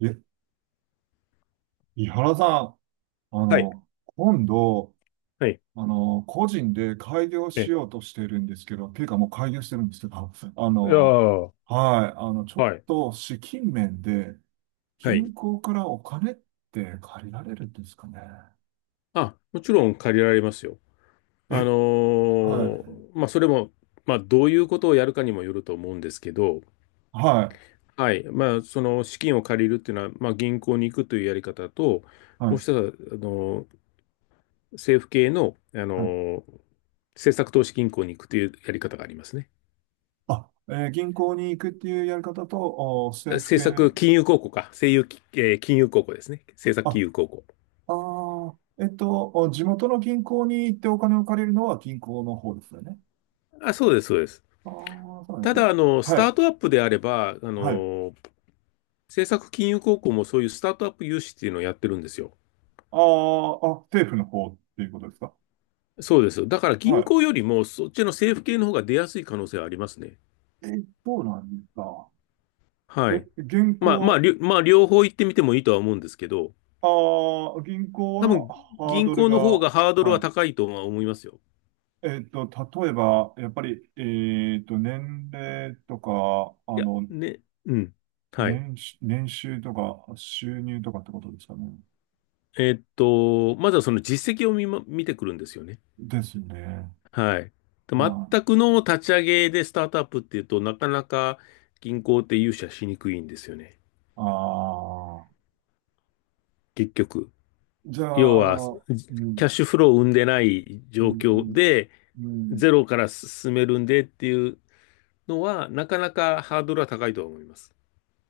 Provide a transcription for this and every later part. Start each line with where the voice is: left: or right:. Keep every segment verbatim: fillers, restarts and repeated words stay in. right: え、井原さん、あ
left: はい、
right: の、今度、
left: はい。
right: あの、個人で開業し
left: え、
right: ようとしているんですけど、っていうかもう開業してるんですけど、あ
left: いや
right: の、
left: ー
right: はい、あの、ちょっ
left: はい、
right: と資金面で
left: はい。
right: 銀行からお金って借りられるんですかね。
left: あ、もちろん借りられますよ。あ
right: え、
left: の
right: は
left: ー
right: い、
left: まあ、それも、まあ、どういうことをやるかにもよると思うんですけど、
right: はい、
left: はい。まあ、その資金を借りるっていうのは、まあ、銀行に行くというやり方と、
right: は
left: もう
right: い、
left: 一つは、あのー政府系の、あの
right: はい。
left: ー政策投資銀行に行くというやり方がありますね。
right: あ、えー銀行に行くっていうやり方と、お政府
left: 政
right: 系、
left: 策金融公庫か。政融、えー金融公庫ですね。政策金
right: あ、
left: 融公庫。
right: あー、えっと、お地元の銀行に行ってお金を借りるのは銀行の方ですよね。
left: あ、そうです、そうです。
right: ああ、そうなんで
left: た
right: すね。
left: だ、あの、ス
right: は
left: タ
right: い。
left: ートアップであれば、あ
right: はい。あ
left: の、政策金融高校もそういうスタートアップ融資っていうのをやってるんですよ。
right: あ、あ、政府の方っていうことですか？
left: そうです。だから銀
right: は
left: 行よりもそっちの政府系の方が出やすい可能性はありますね。
right: い。え、そうなんですか。
left: は
right: え、
left: い。
right: 銀
left: まあまあ、
right: 行、
left: りょまあ両方行ってみてもいいとは思うんですけど、
right: ああ、銀行
left: 多
right: は
left: 分
right: ハー
left: 銀
right: ドル
left: 行
right: が、
left: の方がハードル
right: は
left: は
right: い。
left: 高いとは思いますよ。
right: えっと、例えば、やっぱり、えっと、年齢とか、あ
left: いや、
right: の、
left: ね、うん。はい。
right: 年収、年収とか、収入とかってことですかね。
left: えーっと、まずはその実績を見ま、見てくるんですよね。
right: ですね。
left: はい。
right: はい。
left: 全くの立ち上げでスタートアップっていうとなかなか銀行って融資はしにくいんですよね。
right: ああ、
left: 結局。
right: じゃ
left: 要
right: あ、あ
left: は、
right: の、う
left: キ
right: ん、
left: ャッシュフローを生んでない
right: う
left: 状況
right: ん、
left: で、
right: うん、
left: ゼロから進めるんでっていうのは、なかなかハードルは高いと思います。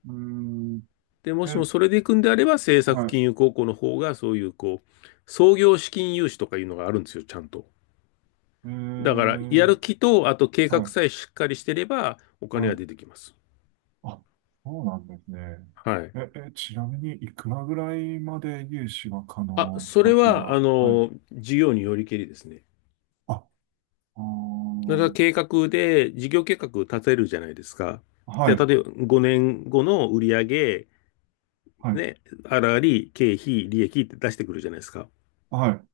right: うん。うん
left: で、も
right: え
left: し
right: っ
left: もそれで行くんであれば、政
right: は
left: 策
right: い。
left: 金融高校の方が、そういう、こう、創業資金融資とかいうのがあるんですよ、ちゃんと。
right: え
left: だから、や
right: ー、
left: る気と、あと計
right: は
left: 画
right: い、
left: さえしっかりしてれば、お金
right: は
left: は
right: い。
left: 出てきます。
right: あ、そうなんですね。
left: はい。
right: え、え、ちなみに、いくらぐらいまで融資が可
left: あ、
right: 能と
left: そ
right: か
left: れ
right: っていうの
left: は、あ
right: は、はい。
left: の、事業によりけりですね。
right: あ、あ
left: だから
right: ー、
left: 計画で、事業計画立てるじゃないですか。
right: は
left: で、
right: い、
left: 例えばごねんごの売上、
right: はい、
left: ね、あらり、経費、利益って出してくるじゃないですか。
right: はい。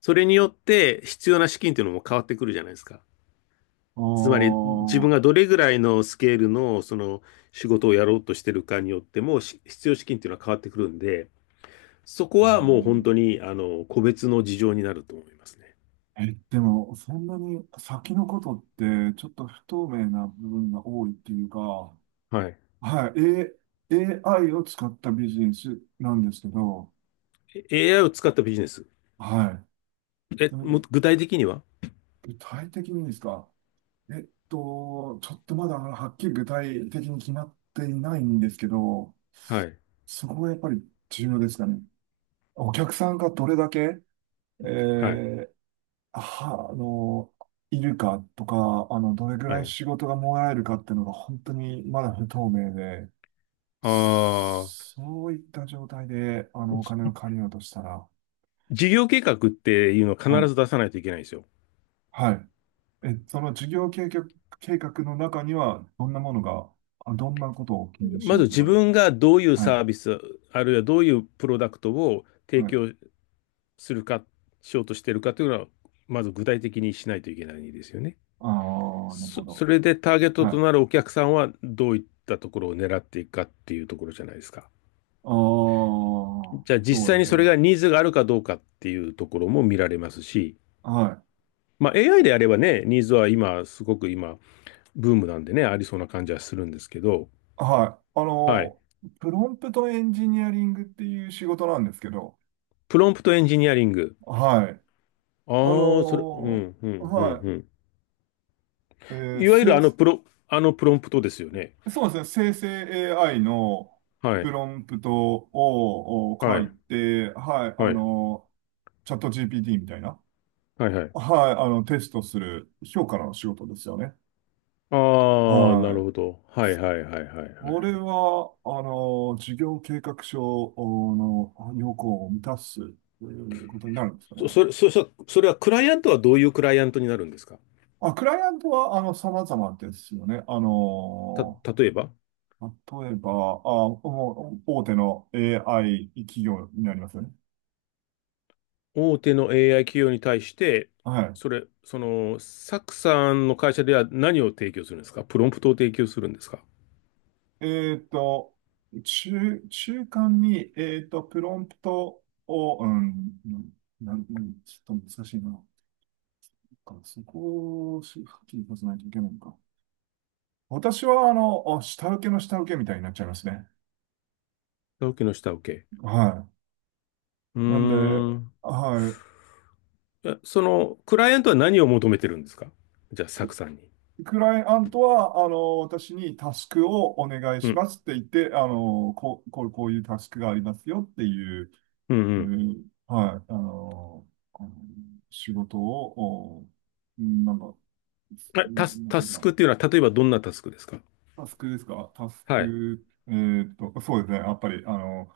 left: それによって必要な資金っていうのも変わってくるじゃないですか。
right: あ
left: つまり自分
right: ー、
left: がどれぐらいのスケールのその仕事をやろうとしてるかによってもし必要資金っていうのは変わってくるんで、そこはもう本当にあの個別の事情になると思いますね。
right: えーえ、でも、そんなに先のことって、ちょっと不透明な部分が多いっていうか、
left: はい。
right: はい、A、エーアイ を使ったビジネスなんですけど、
left: エーアイ を使ったビジネス。
right: はい。
left: え、
right: それ
left: も
right: で、
left: 具体的には？
right: 具体的にですか？えっと、ちょっとまだはっきり具体的に決まっていないんですけど、
left: はい。
right: そこがやっぱり重要ですかね。お客さんがどれだけ、え
left: はい。
right: ーは、あの、いるかとか、あの、どれぐ
left: は
right: らい
left: い。
right: 仕事がもらえるかっていうのが本当にまだ不透明で、
left: ああ、
right: そういった状態で、あの、お金を
left: じ
right: 借りようとしたら、
left: 事業計画っていうのを必
right: はい、
left: ず出さないといけないんですよ。
right: はい。え、その事業計画、計画の中には、どんなものが、あどんなことを記入し
left: ま
right: な
left: ず
right: けれ
left: 自
right: ばね。
left: 分がどういう
right: は
left: サ
right: い。
left: ービス、あるいはどういうプロダクトを
right: は
left: 提
right: い
left: 供するか、しようとしてるかというのは、まず具体的にしないといけないですよね。
right: ああ、なる
left: そ、
right: ほ
left: そ
right: ど。
left: れでターゲット
right: はい。
left: と
right: あ
left: なるお客さんはどういったところを狙っていくかっていうところじゃないですか。
right: あ、
left: じゃあ
right: そ
left: 実
right: う
left: 際
right: で
left: に
right: す
left: そ
right: ね。
left: れがニーズがあるかどうかっていうところも見られますし、
right: は
left: まあ エーアイ であればね、ニーズは今、すごく今、ブームなんでね、ありそうな感じはするんですけど、
right: い。はい。あ
left: はい。
right: の、プロンプトエンジニアリングっていう仕事なんですけど、
left: プロンプトエンジニアリング。
right: はい。あ
left: ああ、それ、う
right: の、
left: ん、うん、うん、
right: は
left: うん。
right: い。えー
left: いわゆる
right: 生
left: あのプロ、あのプロンプトですよね。
right: そうですね。生成 エーアイ の
left: は
right: プ
left: い、
right: ロンプトをを書
left: は
right: い
left: い、
right: て、はい。あ
left: はい、
right: の、チャット ジーピーティー みたいな、
left: はい、はい。
right: はい。あの、テストする評価の仕事ですよね。
left: ああ、な
right: は
left: るほ
right: い。
left: ど。はい、はい、はい、はい、はい。はい。
right: 俺は、あの、事業計画書の要項を満たすということになるんですよ
left: そ、
right: ね。
left: それ、そ、そそれはクライアントはどういうクライアントになるんですか？
right: まあ、クライアントは、あの、様々ですよね。あ
left: た、
right: の、
left: 例えば、
right: 例えば、あ、もう大手の エーアイ 企業になりますよね。
left: 大手の エーアイ 企業に対して、
right: は
left: それ、その、サクさんの会社では何を提供するんですか？プロンプトを提供するんですか？
right: い。えっと、中、中間に、えっと、プロンプトを、うん、なん、なんちょっと難しいな。そこをしはっきり出さないといけないのか。私は、あの、あ下請けの下請けみたいになっちゃいますね。
left: 下請けの下請け。
right: は
left: うー
right: い。なんで、
left: ん、
right: はい。
left: え、その、クライアントは何を求めてるんですか？じゃあ、サクさん
right: ク
left: に。
right: クライアントは、あの、私にタスクをお願い
left: う
right: し
left: ん。
right: ますって言って、あの、こう、こう、こういうタスクがありますよっていう、
left: うんう
right: う
left: ん。
right: んはい、あの、あの仕事を、おうんなんか、
left: え、
right: な
left: タス、
right: なんて
left: タ
right: いう
left: ス
right: かな、
left: クっていうのは、例えばどんなタスクですか？
right: タスクですか？タス
left: はい。
right: ク、えーっと、そうですね。やっぱり、あの、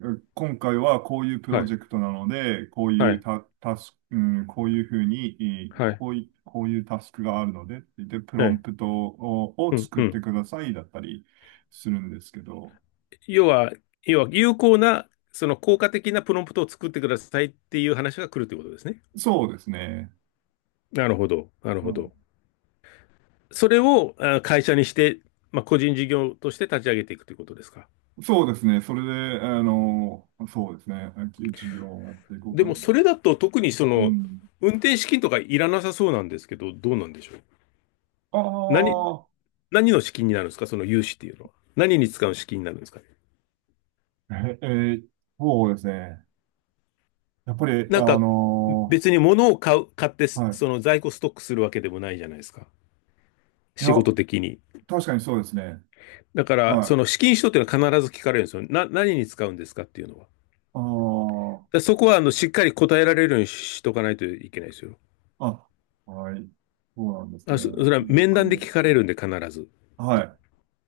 right: う今回はこういうプ
left: は
right: ロ
left: い。
right: ジェクトなので、こう
left: は
right: いう
left: い。
right: タ、タスク、うん、こういうふうに、えー
left: はい。
right: こうい、こういうタスクがあるので、で、プロ
left: は
right: ン
left: い。
right: プトを、を
left: うん。
right: 作っ
left: う
right: て
left: ん。
right: くださいだったりするんですけど、
left: 要は、要は、有効な、その効果的なプロンプトを作ってくださいっていう話が来るということですね。
right: そうですね。
left: なるほど。なる
right: う
left: ほ
right: ん
left: ど。それをあ会社にして、まあ、個人事業として立ち上げていくということですか？
right: そうですね。それで、あの、そうですね。授業をやっていこう
left: で
right: か
left: も、
right: な。
left: それだと特にそ
right: う
left: の、
right: ん。
left: 運転資金とかいらなさそうなんですけど、どうなんでしょう。何、
right: あ
left: 何の資金になるんですかその融資っていうのは。何に使う資金になるんですかね？
right: あ、え、えーそうですね。やっぱり、あ
left: なんか、
right: の
left: 別に物を買う、買って、
right: ーはい。
left: その在庫ストックするわけでもないじゃないですか。
right: いや、
left: 仕事的に。
right: 確かにそうですね。
left: だから、
right: は
left: その
right: い。
left: 資金使途っていうのは必ず聞かれるんですよ。な、何に使うんですかっていうのは。だ
right: あー
left: そこは、あの、しっかり答えられるようにしとかないといけないですよ。
right: あ、はい。そうなんですね。
left: あ、そ、それは
right: なん
left: 面
right: か
left: 談で
right: ね
left: 聞かれるんで、必ず。
right: は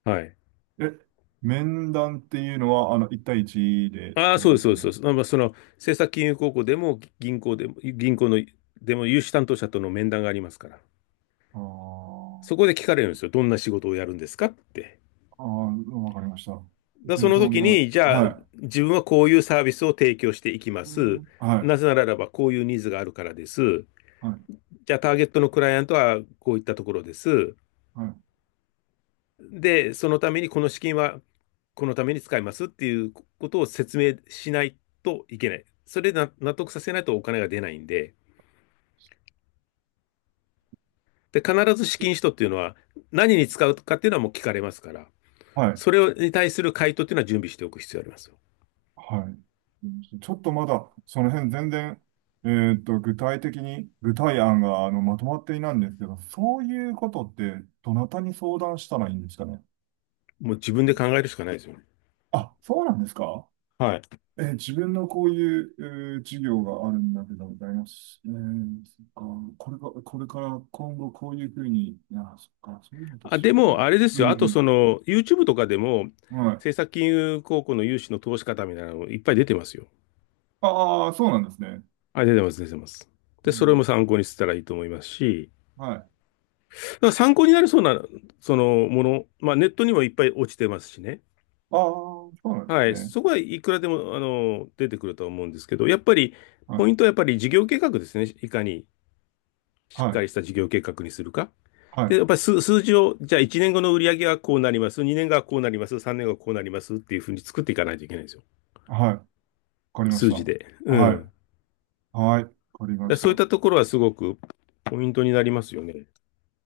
left: はい。
right: い。え、面談っていうのは、あの、一対一でっ
left: あ
right: て
left: あ、
right: こ
left: そう
right: と
left: です、
right: で
left: そ
right: す
left: うです、そう
right: ね。
left: です。まあ、その、政策金融高校でも、銀行でも、銀行の、でも、融資担当者との面談がありますから。
right: あー
left: そこで聞かれるんですよ。どんな仕事をやるんですかって。
right: あー、わかりました。
left: だ
right: で、
left: その
right: どん
left: 時
right: な、
left: に、じゃあ、
right: は
left: 自分はこういうサービスを提供していきま
right: い。う
left: す。
right: んは
left: な
right: い。
left: ぜならば、こういうニーズがあるからです。
right: はい。
left: じゃあ、ターゲットのクライアントはこういったところです。
right: はい。
left: で、そのためにこの資金はこのために使いますっていうことを説明しないといけない。それでな納得させないとお金が出ないんで、で、必ず資金使途っていうのは何に使うかっていうのはもう聞かれますから、
right: はい。
left: それに対する回答っていうのは準備しておく必要があります。
right: はい。ちょっとまだ、その辺全然、えーっと、具体的に、具体案が、あの、まとまっていないんですけど、そういうことって、どなたに相談したらいいんですかね。
left: もう自分で考えるしかないですよね。
right: あ、そうなんですか？
left: はい。
right: えー自分のこういう、えー事業があるんだけど、ございます。えー、そっか、これが、これから今後こういうふうに、あ、そっか、そういうのと
left: あ、
right: 自
left: でも、
right: 分で。
left: あれで
right: う
left: すよ。あと、
right: ん、
left: その、YouTube とかでも、
right: はい。
left: 政策金融高校の融資の投資方みたいなのいっぱい出てますよ。
right: ああ、そうなんですね。
left: あ、出てます、出てます。
right: う
left: で、それ
right: ん、
left: も参考にしたらいいと思いますし、
right: はい。あ
left: だから参考になりそうな、そのもの、まあ、ネットにもいっぱい落ちてますしね。
right: あ、そうなんで
left: は
right: す
left: い。そこ
right: ね。
left: はいくらでも、あの、出てくるとは思うんですけど、やっぱり、
right: はい、
left: ポイントはやっぱり事業計画ですね。いかにし
right: は
left: っか
right: い、
left: りした事業計画にするか。
right: は
left: で、
right: い、
left: やっぱり数、数字を、じゃあいちねんごの売り上げはこうなります、にねんごはこうなります、さんねんごはこうなりますっていうふうに作っていかないといけないんですよ。
right: はい。わかりまし
left: 数
right: た。
left: 字で。う
right: はい。
left: ん。
right: はい。わかりま
left: で
right: した。
left: そういっ
right: う
left: たところはすごくポイントになりますよね。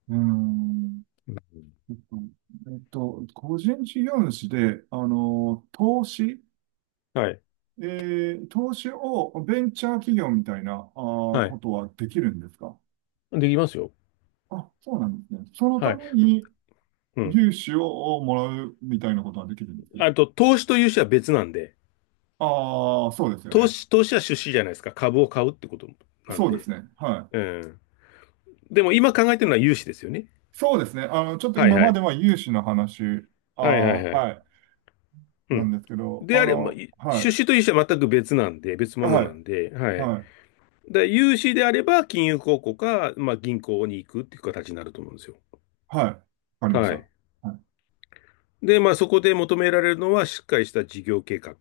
right: ーん。
left: うん、
right: えっと、えっと個人事業主で、あの、投資、
left: はい。
right: えー投資をベンチャー企業みたいな、あー
left: は
right: こ
left: い。
right: とはできるんですか？
left: できますよ。
right: あ、そうなんですね。その
left: は
right: た
left: い。
right: めに
left: うん。
right: 融資をもらうみたいなことはできるんです。
left: あと、投資と融資は別なんで、
right: ああ、そうですよ
left: 投
right: ね。
left: 資、投資は出資じゃないですか。株を買うってことなん
right: そうで
left: で。
right: すね。は
left: う
right: い。
left: ん。でも今考えてるのは融資ですよね。
right: そうですね。あの、ちょっと
left: はい
right: 今
left: は
right: まで
left: い。
right: は融資の話、あ
left: はいは
right: あ、
left: いはい。
right: はい、
left: う
right: なん
left: ん。
right: ですけど、
left: で
right: あ
left: あれば、ま
right: の、は
left: 出
right: い、
left: 資と融資は全く別なんで、別物
right: は
left: な
right: い、
left: んで、はい。
right: はい。
left: で、融資であれば金融公庫か、まあ、銀行に行くっていう形になると思うんですよ。
right: はい。わかりまし
left: は
right: た。
left: い。
right: はい。
left: で、まあ、そこで求められるのはしっかりした事業計画。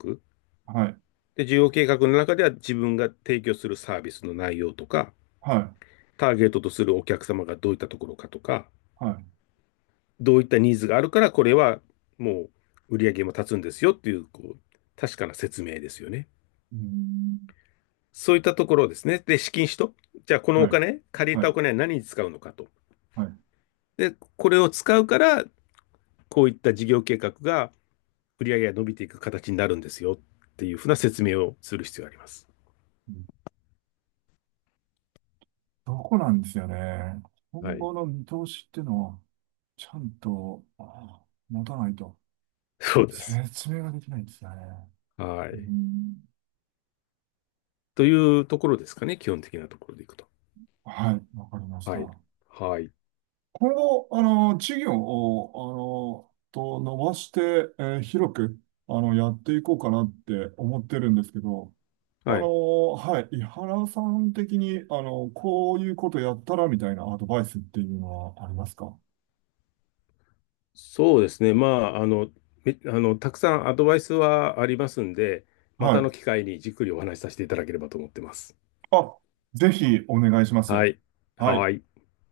right: はい。
left: で、事業計画の中では自分が提供するサービスの内容とか、
right: はい。
left: ターゲットとするお客様がどういったところかとか、
right: はい。
left: どういったニーズがあるから、これはもう売り上げも立つんですよっていう、こう、確かな説明ですよね。
right: うーん。
left: そういったところですね。で、資金使途。じゃあ、このお
right: はい。
left: 金、借り
right: は
left: たお
right: い。
left: 金は何に使うのかと。
right: はい。
left: で、これを使うから、こういった事業計画が売上が伸びていく形になるんですよっていうふうな説明をする必要があります。
right: うん。どこなんですよね。
left: は
right: 今
left: い。
right: 後の見通しっていうのを、ちゃんと、あ持たないと、
left: そうです。
right: 説明ができないんですよね。
left: は
right: うー
left: い。
right: ん。
left: というところですかね、基本的なところでいくと。
right: はい。わかりました。
left: はい。
right: 今
left: はい。
right: 後、あの、事業を、あの、と伸ばして、えー広く、あの、やっていこうかなって思ってるんですけど、あ
left: は
right: の
left: い。
right: ーはい、井原さん的に、あのこういうことやったらみたいなアドバイスっていうのはありますか？
left: そうですね。まあ、あの、めあの、たくさんアドバイスはありますんで、ま
right: は
left: たの
right: い。
left: 機会にじっくりお話しさせていただければと思ってます。
right: あ、ぜひお願いしま
left: は
right: す。
left: い。
right: はい。
left: はい。